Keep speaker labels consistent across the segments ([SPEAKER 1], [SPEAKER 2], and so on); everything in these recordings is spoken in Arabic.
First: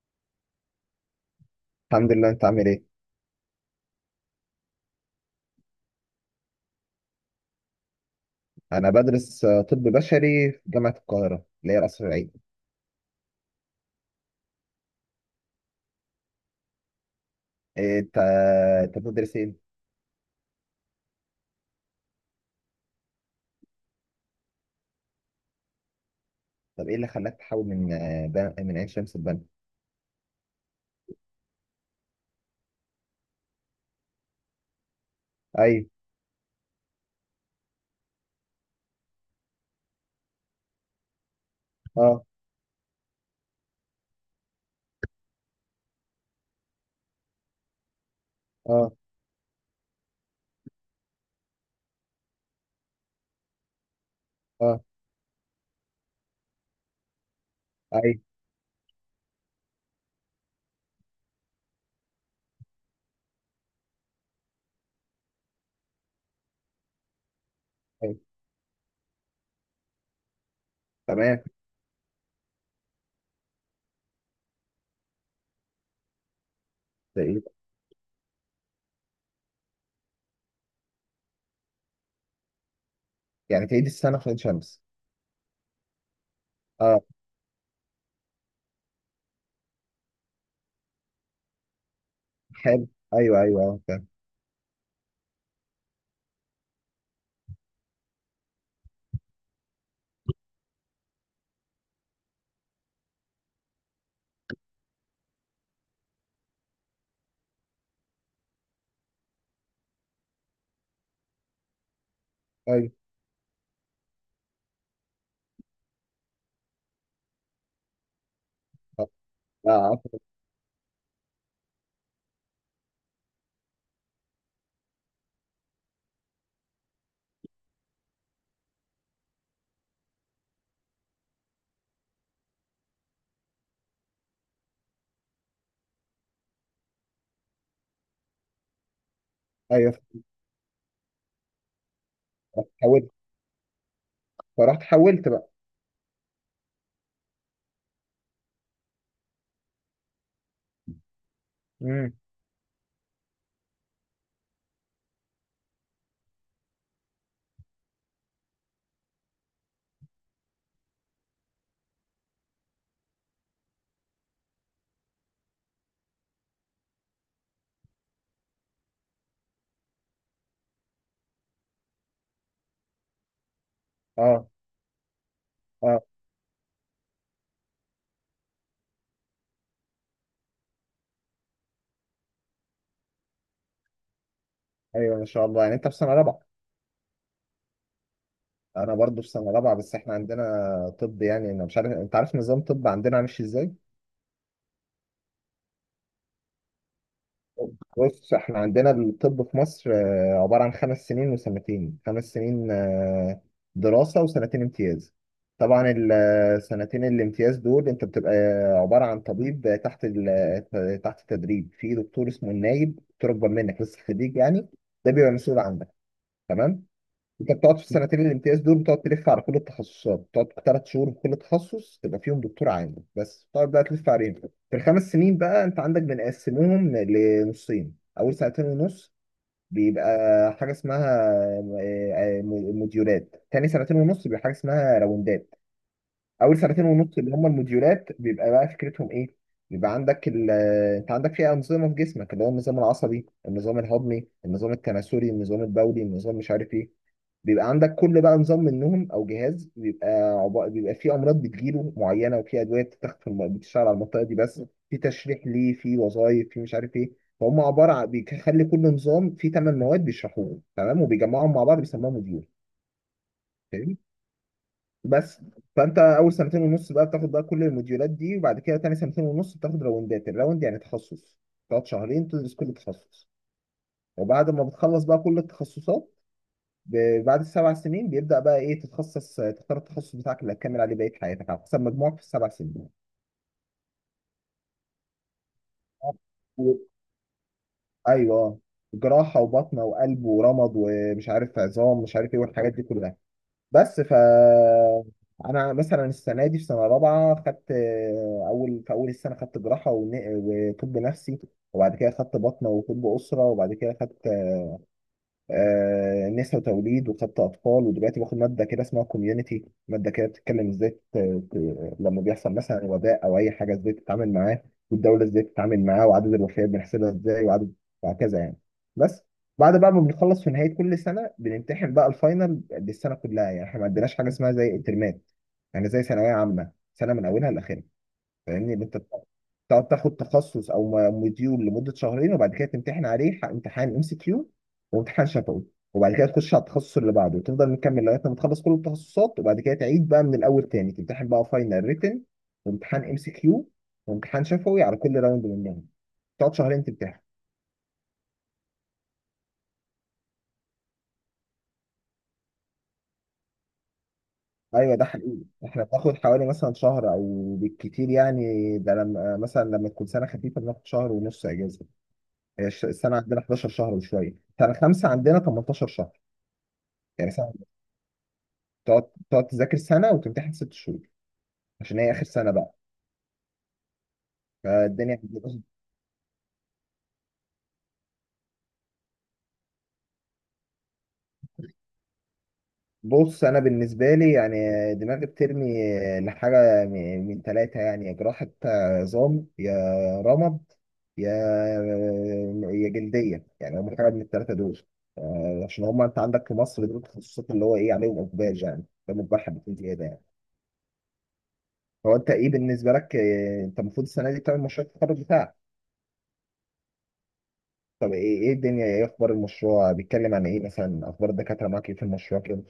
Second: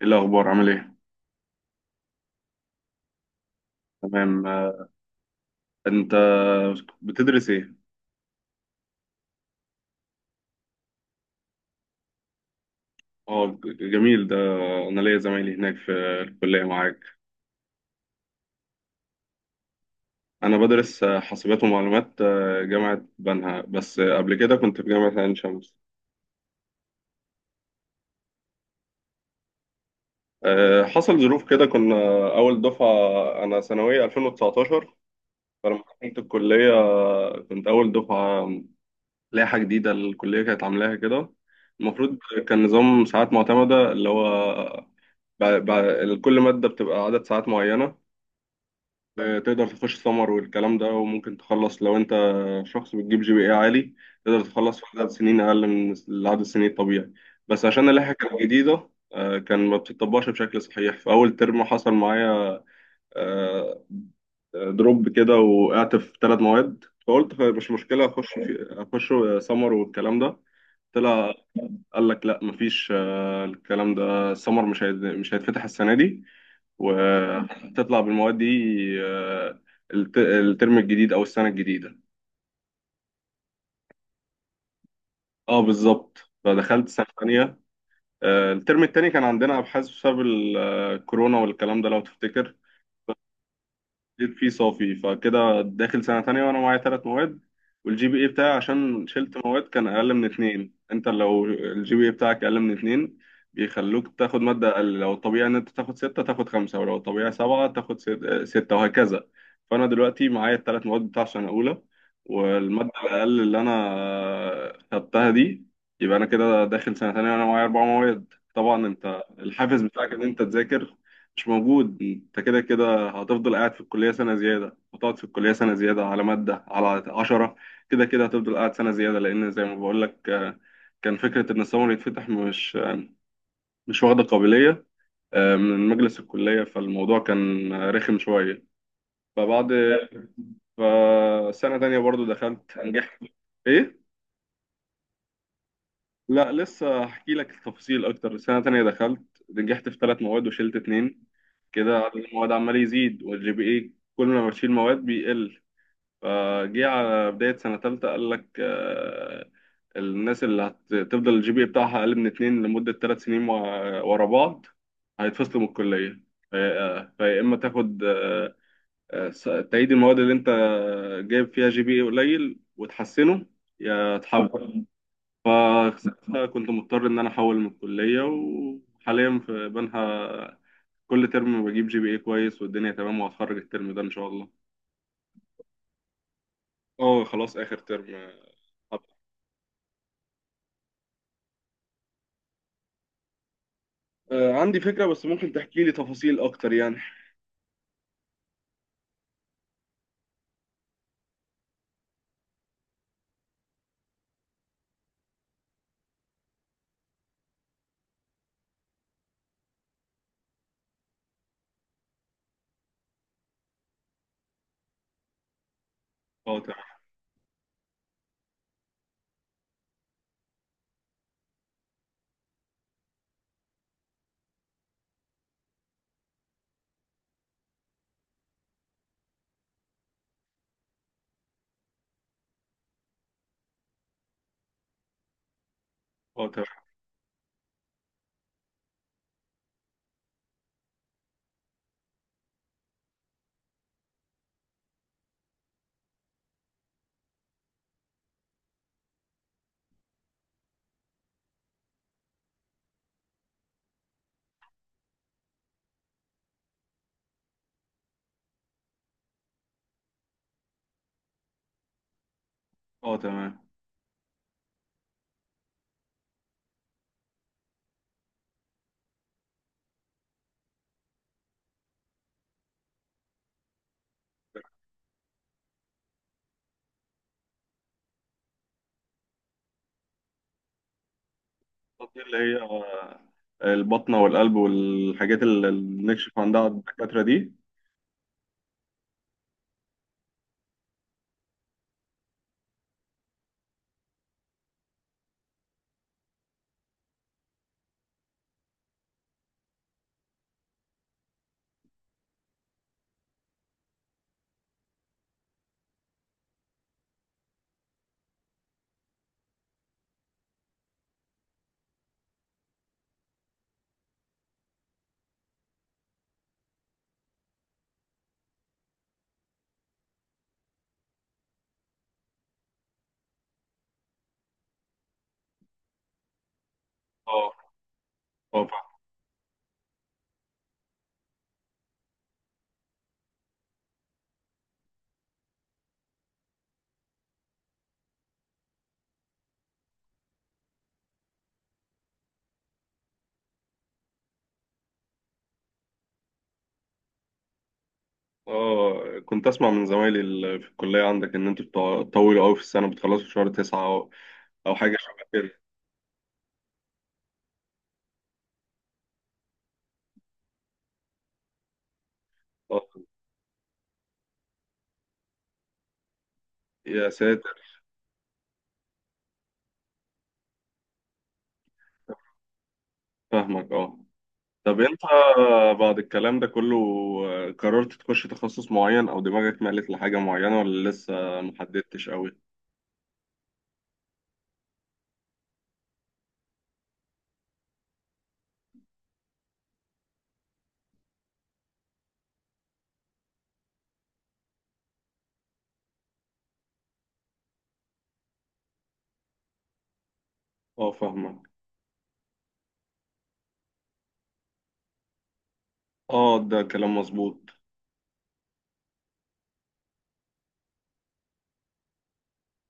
[SPEAKER 1] ايه الاخبار؟ عامل ايه؟
[SPEAKER 2] الحمد لله، انت عامل ايه؟
[SPEAKER 1] تمام، انت بتدرس ايه؟
[SPEAKER 2] انا بدرس طب بشري في جامعة القاهرة اللي هي القصر العيني.
[SPEAKER 1] اه، جميل ده. انا ليا زمايلي هناك في الكليه معاك.
[SPEAKER 2] إيه، انت بتدرس ايه؟
[SPEAKER 1] انا بدرس حاسبات ومعلومات، جامعه بنها، بس قبل كده كنت في جامعه عين شمس.
[SPEAKER 2] طب ايه اللي خلاك تحول من عين شمس لبنا؟
[SPEAKER 1] حصل ظروف كده. كنا اول دفعه، انا ثانويه 2019. فلما
[SPEAKER 2] ايوه،
[SPEAKER 1] دخلت الكليه كنت اول دفعه، لائحه جديده الكليه كانت عاملاها كده. المفروض
[SPEAKER 2] اه،
[SPEAKER 1] كان نظام ساعات معتمده، اللي هو كل مادة بتبقى عدد ساعات معينة.
[SPEAKER 2] اه،
[SPEAKER 1] تقدر تخش سمر والكلام ده، وممكن تخلص لو انت شخص بتجيب جي بي اي عالي، تقدر تخلص
[SPEAKER 2] اه،
[SPEAKER 1] في عدد سنين اقل من العدد السنين الطبيعي. بس عشان اللائحه
[SPEAKER 2] ايوه،
[SPEAKER 1] كانت جديده كان ما بتطبقش بشكل صحيح في اول ترم. حصل معايا آه، دروب كده، وقعت في ثلاث مواد، فقلت مش مشكله،
[SPEAKER 2] ايوه،
[SPEAKER 1] اخش في اخش سمر والكلام ده. طلع
[SPEAKER 2] تمام.
[SPEAKER 1] قال لك لا، مفيش، الكلام ده سمر، مش هيتفتح السنه دي،
[SPEAKER 2] ده ايه؟
[SPEAKER 1] وهتطلع بالمواد دي. آه، الترم الجديد او السنه الجديده.
[SPEAKER 2] يعني تعيد السنة في عين شمس.
[SPEAKER 1] اه، بالظبط. فدخلت
[SPEAKER 2] اه،
[SPEAKER 1] سنه ثانيه. الترم التاني كان عندنا ابحاث بسبب الكورونا والكلام ده لو تفتكر.
[SPEAKER 2] حلو. ايوه، ايوه، اه، فاهم.
[SPEAKER 1] جيت فيه صافي، فكده داخل سنة تانية وأنا معايا تلات مواد. والجي بي إيه بتاعي عشان شلت مواد كان أقل من اتنين. أنت لو الجي بي إيه بتاعك أقل من اتنين بيخلوك تاخد مادة أقل، لو الطبيعي إن أنت تاخد ستة تاخد خمسة، ولو الطبيعي سبعة تاخد ستة وهكذا. فأنا دلوقتي معايا التلات مواد بتاع سنة أولى، والمادة
[SPEAKER 2] ايوه.
[SPEAKER 1] الأقل اللي أنا خدتها دي. يبقى أنا كده داخل سنة تانية وأنا معايا أربع مواد. طبعا
[SPEAKER 2] اه.
[SPEAKER 1] أنت
[SPEAKER 2] لا،
[SPEAKER 1] الحافز
[SPEAKER 2] عارف.
[SPEAKER 1] بتاعك إن أنت تذاكر مش موجود. أنت كده كده هتفضل قاعد في الكلية سنة زيادة، هتقعد في الكلية سنة زيادة على مادة، على عشرة كده كده هتفضل قاعد سنة زيادة، لأن زي ما بقول لك كان فكرة إن السمر يتفتح مش مش واخدة قابلية من مجلس الكلية. فالموضوع كان رخم شوية. فبعد،
[SPEAKER 2] ايوه.
[SPEAKER 1] فسنة تانية برضو
[SPEAKER 2] رحت
[SPEAKER 1] دخلت
[SPEAKER 2] حولت؟
[SPEAKER 1] نجحت. إيه؟
[SPEAKER 2] فرحت حولت بقى.
[SPEAKER 1] لا، لسه هحكي لك التفاصيل أكتر. سنة تانية دخلت نجحت في ثلاث مواد وشلت اتنين. كده
[SPEAKER 2] امم.
[SPEAKER 1] عدد المواد عمال يزيد والجي بي إيه كل ما بشيل مواد بيقل. فجه على بداية سنة تالتة قال لك الناس اللي هتفضل الجي بي إيه بتاعها أقل من اتنين لمدة 3 سنين ورا بعض هيتفصلوا من الكلية. فيا إما تاخد آه، س- تعيد المواد اللي أنت جايب فيها جي بي إيه قليل وتحسنه، يا
[SPEAKER 2] اه.
[SPEAKER 1] تحول.
[SPEAKER 2] اه.
[SPEAKER 1] فكنت مضطر إن أنا أحول من الكلية، وحاليا في بنها كل ترم بجيب جي بي اي كويس والدنيا تمام، وهتخرج الترم ده إن شاء الله.
[SPEAKER 2] ايوه، ما شاء الله، يعني انت في سنة رابعة.
[SPEAKER 1] اه، خلاص آخر ترم.
[SPEAKER 2] انا برضو في سنه رابعه، بس احنا عندنا طب. يعني انا مش عارف انت عارف نظام طب عندنا ماشي ازاي.
[SPEAKER 1] عندي فكرة، بس ممكن تحكي لي تفاصيل أكتر يعني.
[SPEAKER 2] بص، احنا عندنا الطب في مصر عباره عن خمس سنين وسنتين. خمس سنين دراسه، وسنتين امتياز. طبعا السنتين الامتياز دول انت بتبقى عباره عن طبيب تحت التدريب، في دكتور اسمه النايب، دكتور اكبر منك لسه خريج يعني، ده بيبقى مسؤول عنك.
[SPEAKER 1] أه،
[SPEAKER 2] تمام.
[SPEAKER 1] تمام.
[SPEAKER 2] انت بتقعد في السنتين الامتياز دول، بتقعد تلف على كل التخصصات، بتقعد ثلاث شهور في كل تخصص، تبقى فيهم دكتور عام بس، بتقعد بقى تلف عليهم. في الخمس سنين بقى، انت عندك بنقسمهم لنصين: اول سنتين ونص بيبقى حاجه اسمها آه، آه، موديولات، تاني سنتين ونص بيبقى حاجه اسمها راوندات.
[SPEAKER 1] أه،
[SPEAKER 2] اول
[SPEAKER 1] تمام.
[SPEAKER 2] سنتين ونص اللي هم الموديولات بيبقى بقى فكرتهم ايه: بيبقى عندك ال انت عندك فيها انظمه في جسمك، اللي هو النظام العصبي، النظام الهضمي، النظام التناسلي، النظام البولي، النظام مش عارف ايه. بيبقى عندك كل بقى نظام منهم او جهاز، بيبقى فيه امراض بتجيله معينه، وفي ادويه بتتاخد في بتشتغل على المنطقه دي بس، في تشريح ليه، في وظائف، في مش عارف ايه. فهم عباره عن بيخلي كل نظام فيه ثمان مواد بيشرحوهم، تمام؟ وبيجمعهم مع بعض بيسموها موديول.
[SPEAKER 1] أه، تمام.
[SPEAKER 2] فاهمني؟ بس فانت اول سنتين ونص بقى بتاخد بقى كل الموديولات دي، وبعد كده تاني سنتين ونص بتاخد راوندات. الراوند يعني تخصص، تقعد شهرين تدرس كل تخصص، وبعد ما بتخلص بقى كل التخصصات، بعد السبع سنين بيبدأ بقى ايه، تتخصص، تختار التخصص بتاعك اللي هتكمل عليه بقية حياتك على حسب مجموعك في
[SPEAKER 1] دي اللي
[SPEAKER 2] السبع
[SPEAKER 1] هي
[SPEAKER 2] سنين.
[SPEAKER 1] البطنة والقلب والحاجات اللي بنكشف عندها على
[SPEAKER 2] و-
[SPEAKER 1] الدكاترة دي.
[SPEAKER 2] ايوه، جراحة وبطنة وقلب ورمد ومش عارف عظام مش عارف ايه والحاجات دي كلها. بس ف انا مثلا السنة دي في سنة رابعة خدت آه، اول في اول السنة خدت جراحة وطب نفسي، وبعد كده خدت بطنة وطب أسرة، وبعد كده خدت نساء وتوليد، وخدت اطفال، ودلوقتي باخد ماده كده اسمها كوميونتي، ماده كده بتتكلم ازاي لما بيحصل مثلا وباء او اي حاجه ازاي تتعامل معاه، والدوله ازاي تتعامل معاه، وعدد الوفيات بنحسبها ازاي، وعدد، وهكذا يعني. بس بعد بقى ما بنخلص في نهايه كل سنه بنمتحن بقى الفاينل للسنه كلها. يعني احنا ما عندناش حاجه اسمها زي الترمات، يعني زي ثانويه عامه، سنه من اولها
[SPEAKER 1] أه.
[SPEAKER 2] لاخرها.
[SPEAKER 1] أه،
[SPEAKER 2] فاهمني؟ اللي انت
[SPEAKER 1] فاهم.
[SPEAKER 2] تقعد تاخد تخصص او مديول لمده شهرين، وبعد كده تمتحن عليه امتحان ام سي كيو وامتحان شفوي، وبعد كده تخش على التخصص اللي بعده، وتفضل مكمل لغايه ما تخلص كل التخصصات، وبعد كده تعيد بقى من الاول تاني، تمتحن بقى فاينل ريتن وامتحان ام سي كيو وامتحان شفوي على كل راوند منهم، تقعد شهرين تمتحن.
[SPEAKER 1] أه، كنت أسمع من زمايلي اللي في الكلية عندك إن أنتوا بتطولوا أوي في السنة، بتخلصوا في شهر 9 أو أو
[SPEAKER 2] ايوه،
[SPEAKER 1] حاجة
[SPEAKER 2] ده
[SPEAKER 1] شبه
[SPEAKER 2] حقيقي.
[SPEAKER 1] كده.
[SPEAKER 2] احنا بناخد حوالي مثلا شهر او بالكتير يعني، ده لما مثلا لما تكون سنه خفيفه بناخد شهر ونص اجازه. هي
[SPEAKER 1] أه.
[SPEAKER 2] السنه عندنا 11 شهر وشويه، سنه خمسه عندنا 18 شهر
[SPEAKER 1] يا
[SPEAKER 2] يعني. سنة،
[SPEAKER 1] ساتر.
[SPEAKER 2] تقعد تذاكر سنة وتمتحن ست شهور، عشان هي آخر سنة بقى.
[SPEAKER 1] فاهمك أه. طب أنت
[SPEAKER 2] فالدنيا
[SPEAKER 1] بعد الكلام ده كله قررت تخش تخصص معين أو دماغك مالت لحاجة معينة ولا لسه محددتش أوي؟
[SPEAKER 2] بص، أنا بالنسبة لي يعني دماغي بترمي لحاجة من تلاتة، يعني يا جراحة عظام، يا رمد، يا، يا جلدية، يعني هم حاجة من التلاتة دول. عشان هم أنت عندك في مصر دول التخصصات اللي هو إيه عليهم إقبال يعني، ده مجبر حبتين زيادة يعني.
[SPEAKER 1] اه، فاهمك.
[SPEAKER 2] هو أنت إيه بالنسبة لك؟ أنت المفروض السنة دي تعمل مشروع التخرج بتاعك.
[SPEAKER 1] اه، ده كلام مظبوط.
[SPEAKER 2] طب ايه، ايه الدنيا، ايه اخبار المشروع، بيتكلم عن ايه مثلا؟ اخبار الدكاتره معاك ايه في المشروع كده؟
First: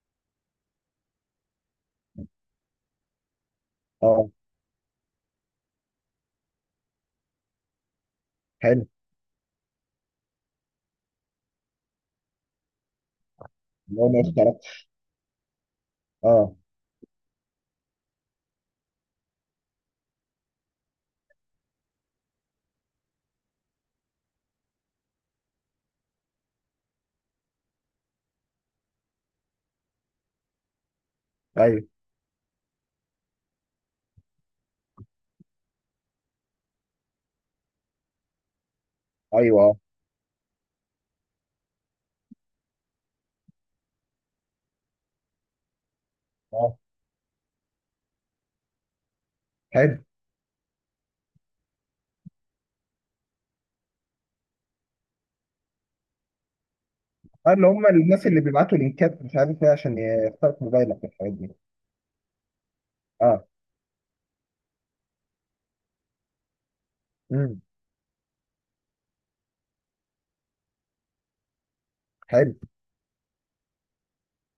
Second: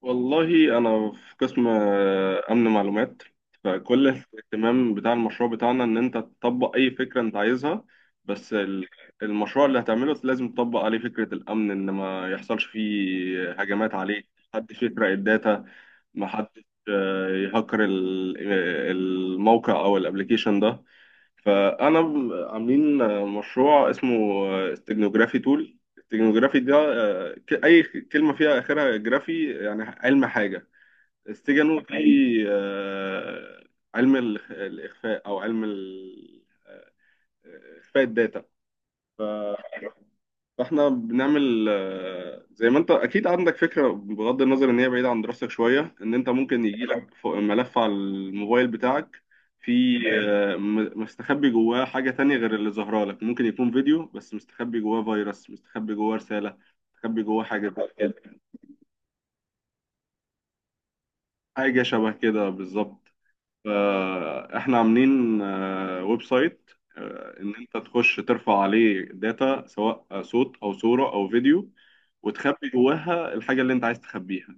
[SPEAKER 1] والله انا في قسم امن معلومات. فكل
[SPEAKER 2] اه.
[SPEAKER 1] الاهتمام بتاع المشروع بتاعنا ان انت تطبق اي فكره انت عايزها، بس
[SPEAKER 2] حلو.
[SPEAKER 1] المشروع اللي هتعمله لازم تطبق عليه فكره الامن، ان ما يحصلش فيه هجمات
[SPEAKER 2] اللي هو ما
[SPEAKER 1] عليه، محدش
[SPEAKER 2] اشتركتش.
[SPEAKER 1] يسرق الداتا،
[SPEAKER 2] اه.
[SPEAKER 1] محدش يهكر الموقع او الابليكيشن ده. فانا عاملين مشروع اسمه استجنوجرافي تول. استجنوجرافي ده اي كلمه فيها اخرها جرافي يعني علم حاجه. استجنو
[SPEAKER 2] ايوه،
[SPEAKER 1] في آه، علم الاخفاء او علم اخفاء الداتا.
[SPEAKER 2] ايوه. اه.
[SPEAKER 1] فاحنا بنعمل زي ما انت اكيد عندك فكره، بغض النظر ان هي بعيده عن دراستك شويه، ان انت ممكن
[SPEAKER 2] اه،
[SPEAKER 1] يجي لك ملف على الموبايل بتاعك
[SPEAKER 2] حلو.
[SPEAKER 1] في مستخبي جواه حاجه تانية غير اللي ظاهره لك. ممكن يكون فيديو بس مستخبي جواه فيروس، مستخبي جواه رساله، مستخبي جواه
[SPEAKER 2] اه، اللي
[SPEAKER 1] حاجه
[SPEAKER 2] هم
[SPEAKER 1] زي
[SPEAKER 2] الناس
[SPEAKER 1] كده.
[SPEAKER 2] اللي بيبعتوا لينكات مش عارف ايه عشان يخترق موبايلك والحاجات دي.
[SPEAKER 1] حاجه شبه كده بالظبط.
[SPEAKER 2] اه.
[SPEAKER 1] فاحنا عاملين ويب سايت ان
[SPEAKER 2] امم.
[SPEAKER 1] انت تخش ترفع عليه داتا سواء صوت او صورة او فيديو،
[SPEAKER 2] حلو.
[SPEAKER 1] وتخبي جواها الحاجة اللي انت عايز تخبيها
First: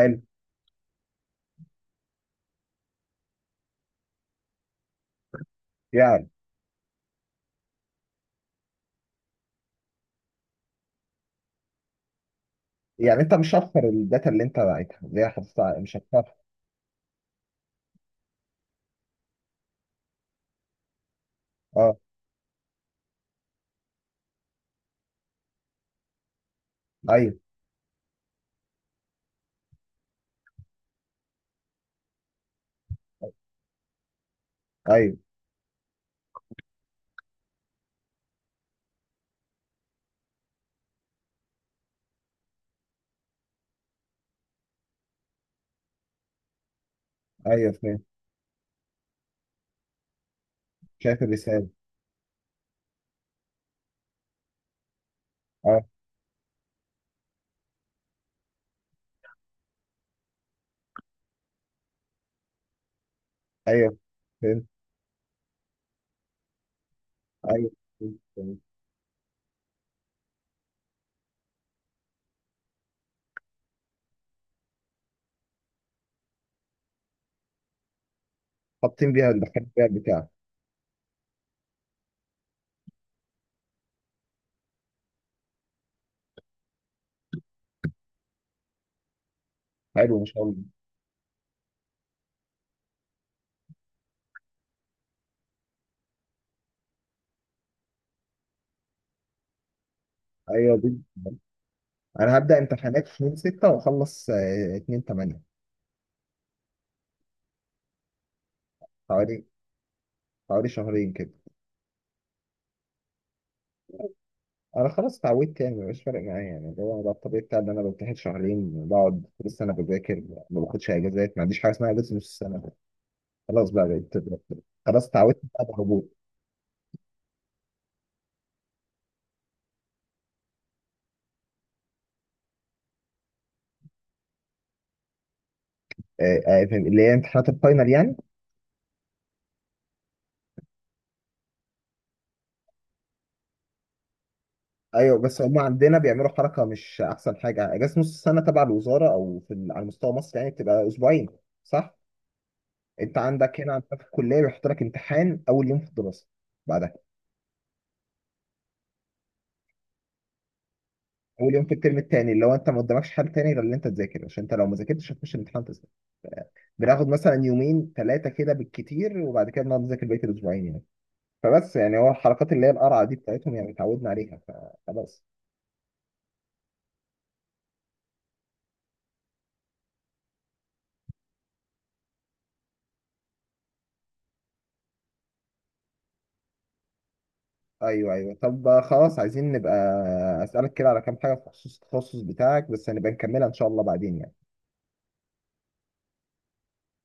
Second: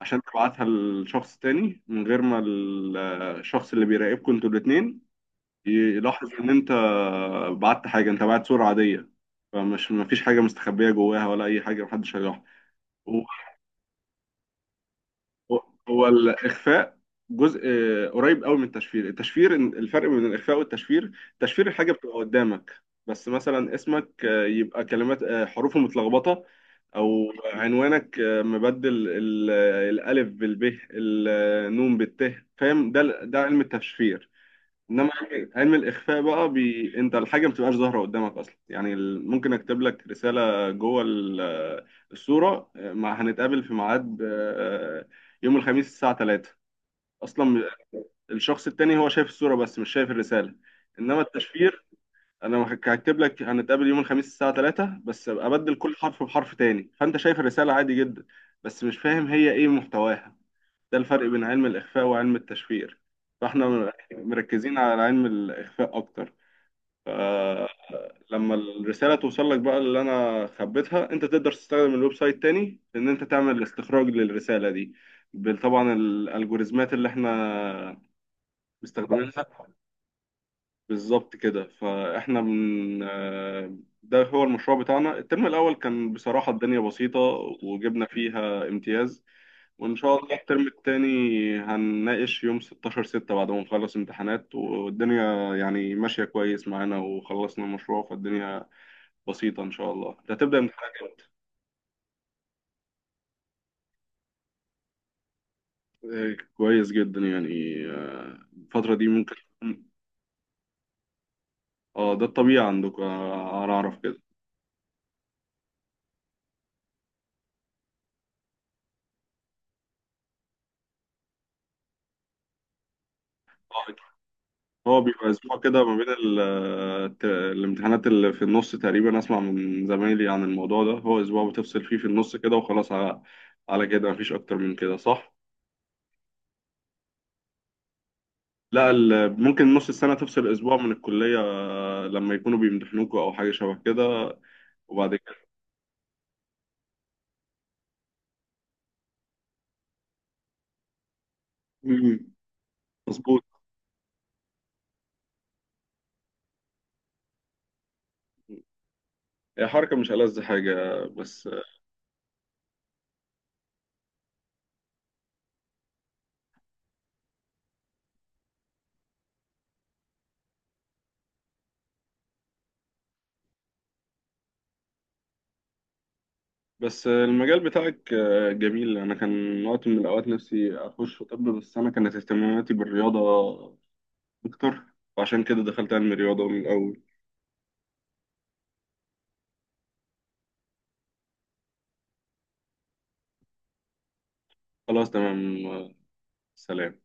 [SPEAKER 1] عشان تبعتها لشخص تاني من غير ما الشخص اللي بيراقبكم انتوا الاتنين
[SPEAKER 2] يعني.
[SPEAKER 1] يلاحظ ان انت بعت حاجة. انت بعت صورة عادية، فمش، مفيش حاجة مستخبية جواها ولا اي حاجة، محدش هيلاحظ.
[SPEAKER 2] يعني انت مش هتخسر الداتا اللي انت باعتها، اللي هي
[SPEAKER 1] هو
[SPEAKER 2] حافظتها مش
[SPEAKER 1] هو
[SPEAKER 2] هتخسر.
[SPEAKER 1] الاخفاء جزء قريب قوي من التشفير. التشفير، الفرق بين الاخفاء والتشفير: تشفير الحاجه
[SPEAKER 2] اه.
[SPEAKER 1] بتبقى قدامك، بس مثلا اسمك يبقى كلمات، حروفه متلخبطه، او
[SPEAKER 2] ايوه.
[SPEAKER 1] عنوانك مبدل الالف بالب، النون بالت. فاهم؟ ده علم التشفير. انما
[SPEAKER 2] ايوه.
[SPEAKER 1] علم الاخفاء بقى، انت الحاجه ما بتبقاش ظاهره قدامك اصلا. يعني ممكن اكتب لك رساله جوه الصوره، مع هنتقابل في ميعاد يوم الخميس الساعه 3 اصلا.
[SPEAKER 2] ايوه، فهمت.
[SPEAKER 1] الشخص التاني هو شايف الصوره بس مش شايف الرساله. انما
[SPEAKER 2] شايف الرساله.
[SPEAKER 1] التشفير، انا هكتب لك هنتقابل يوم الخميس الساعه 3، بس أبقى ابدل
[SPEAKER 2] اه.
[SPEAKER 1] كل حرف بحرف تاني، فانت شايف الرساله عادي جدا بس مش فاهم هي ايه محتواها. ده الفرق بين علم الاخفاء وعلم التشفير. فاحنا
[SPEAKER 2] ايوه، فهمت.
[SPEAKER 1] مركزين على علم الإخفاء أكتر. آه،
[SPEAKER 2] ايوه، فهمت
[SPEAKER 1] لما
[SPEAKER 2] فهمت.
[SPEAKER 1] الرسالة توصل لك بقى اللي أنا خبيتها، أنت تقدر تستخدم الويب سايت تاني إن أنت تعمل استخراج للرسالة دي طبعا الألجوريزمات اللي إحنا
[SPEAKER 2] حاطين
[SPEAKER 1] مستخدمينها.
[SPEAKER 2] بيها الدكاتره بتاعك.
[SPEAKER 1] بالظبط كده. فإحنا من، ده هو المشروع بتاعنا. الترم الأول كان بصراحة الدنيا بسيطة وجبنا فيها امتياز. وإن شاء
[SPEAKER 2] حلو، ما
[SPEAKER 1] الله
[SPEAKER 2] شاء
[SPEAKER 1] الترم
[SPEAKER 2] الله.
[SPEAKER 1] التاني هنناقش يوم 16/6 بعد ما نخلص امتحانات، والدنيا يعني ماشية كويس معانا وخلصنا المشروع، فالدنيا بسيطة إن شاء الله. أنت هتبدأ
[SPEAKER 2] ايوه دي.
[SPEAKER 1] امتحانات إمتى؟
[SPEAKER 2] انا هبدأ امتحانات في 2/6 واخلص 2/8.
[SPEAKER 1] كويس جدا يعني. الفترة دي ممكن
[SPEAKER 2] حوالي
[SPEAKER 1] تكون-
[SPEAKER 2] حوالي شهرين كده.
[SPEAKER 1] اه، ده الطبيعي عندكم. أنا أعرف كده.
[SPEAKER 2] انا خلاص اتعودت يعني، مبقاش فارق معايا يعني، اللي هو ده الطبيعي بتاعي ان انا بمتحن شهرين، بقعد لسه انا بذاكر، ما باخدش اجازات، ما عنديش حاجه اسمها اجازه نص السنه، خلاص
[SPEAKER 1] آه،
[SPEAKER 2] بقى بقيت.
[SPEAKER 1] هو
[SPEAKER 2] خلاص،
[SPEAKER 1] بيبقى
[SPEAKER 2] اتعودت
[SPEAKER 1] أسبوع
[SPEAKER 2] بقى
[SPEAKER 1] كده ما
[SPEAKER 2] بهبوط.
[SPEAKER 1] بين الامتحانات اللي في النص تقريبا. أسمع من زمايلي عن الموضوع ده، هو أسبوع بتفصل فيه في النص كده وخلاص، على كده مفيش أكتر من كده صح؟
[SPEAKER 2] فاهم؟ اللي هي امتحانات الفاينل يعني.
[SPEAKER 1] لا، ممكن نص السنة تفصل أسبوع من الكلية لما يكونوا بيمتحنوكوا أو حاجة شبه كده وبعد
[SPEAKER 2] ايوه،
[SPEAKER 1] كده.
[SPEAKER 2] بس هم عندنا بيعملوا حركه مش احسن حاجه: اجازه نص السنه تبع الوزاره او في على مستوى مصر يعني بتبقى اسبوعين، صح؟
[SPEAKER 1] مم.
[SPEAKER 2] انت
[SPEAKER 1] مظبوط.
[SPEAKER 2] عندك هنا، عندك في الكليه بيحط لك امتحان اول يوم في الدراسه بعدها،
[SPEAKER 1] هي حركة مش ألذ حاجة بس.
[SPEAKER 2] اول يوم في الترم الثاني، اللي هو انت ما قدامكش حل تاني غير ان انت تذاكر، عشان انت لو ما ذاكرتش هتخش الامتحان تسقط. بناخد مثلا يومين ثلاثه كده بالكتير، وبعد كده بنقعد نذاكر بقيه الاسبوعين يعني. فبس يعني هو الحركات اللي هي القرعه دي بتاعتهم يعني اتعودنا عليها فخلاص.
[SPEAKER 1] بس المجال بتاعك جميل. أنا كان وقت من الأوقات نفسي أخش في طب، بس أنا كانت اهتماماتي بالرياضة أكتر، وعشان كده دخلت علم الرياضة من الأول.
[SPEAKER 2] ايوه، ايوه. طب خلاص، عايزين نبقى اسالك كده على كام حاجه في خصوص التخصص بتاعك بس، هنبقى نكملها ان شاء الله بعدين يعني.
[SPEAKER 1] خلاص تمام. سلام.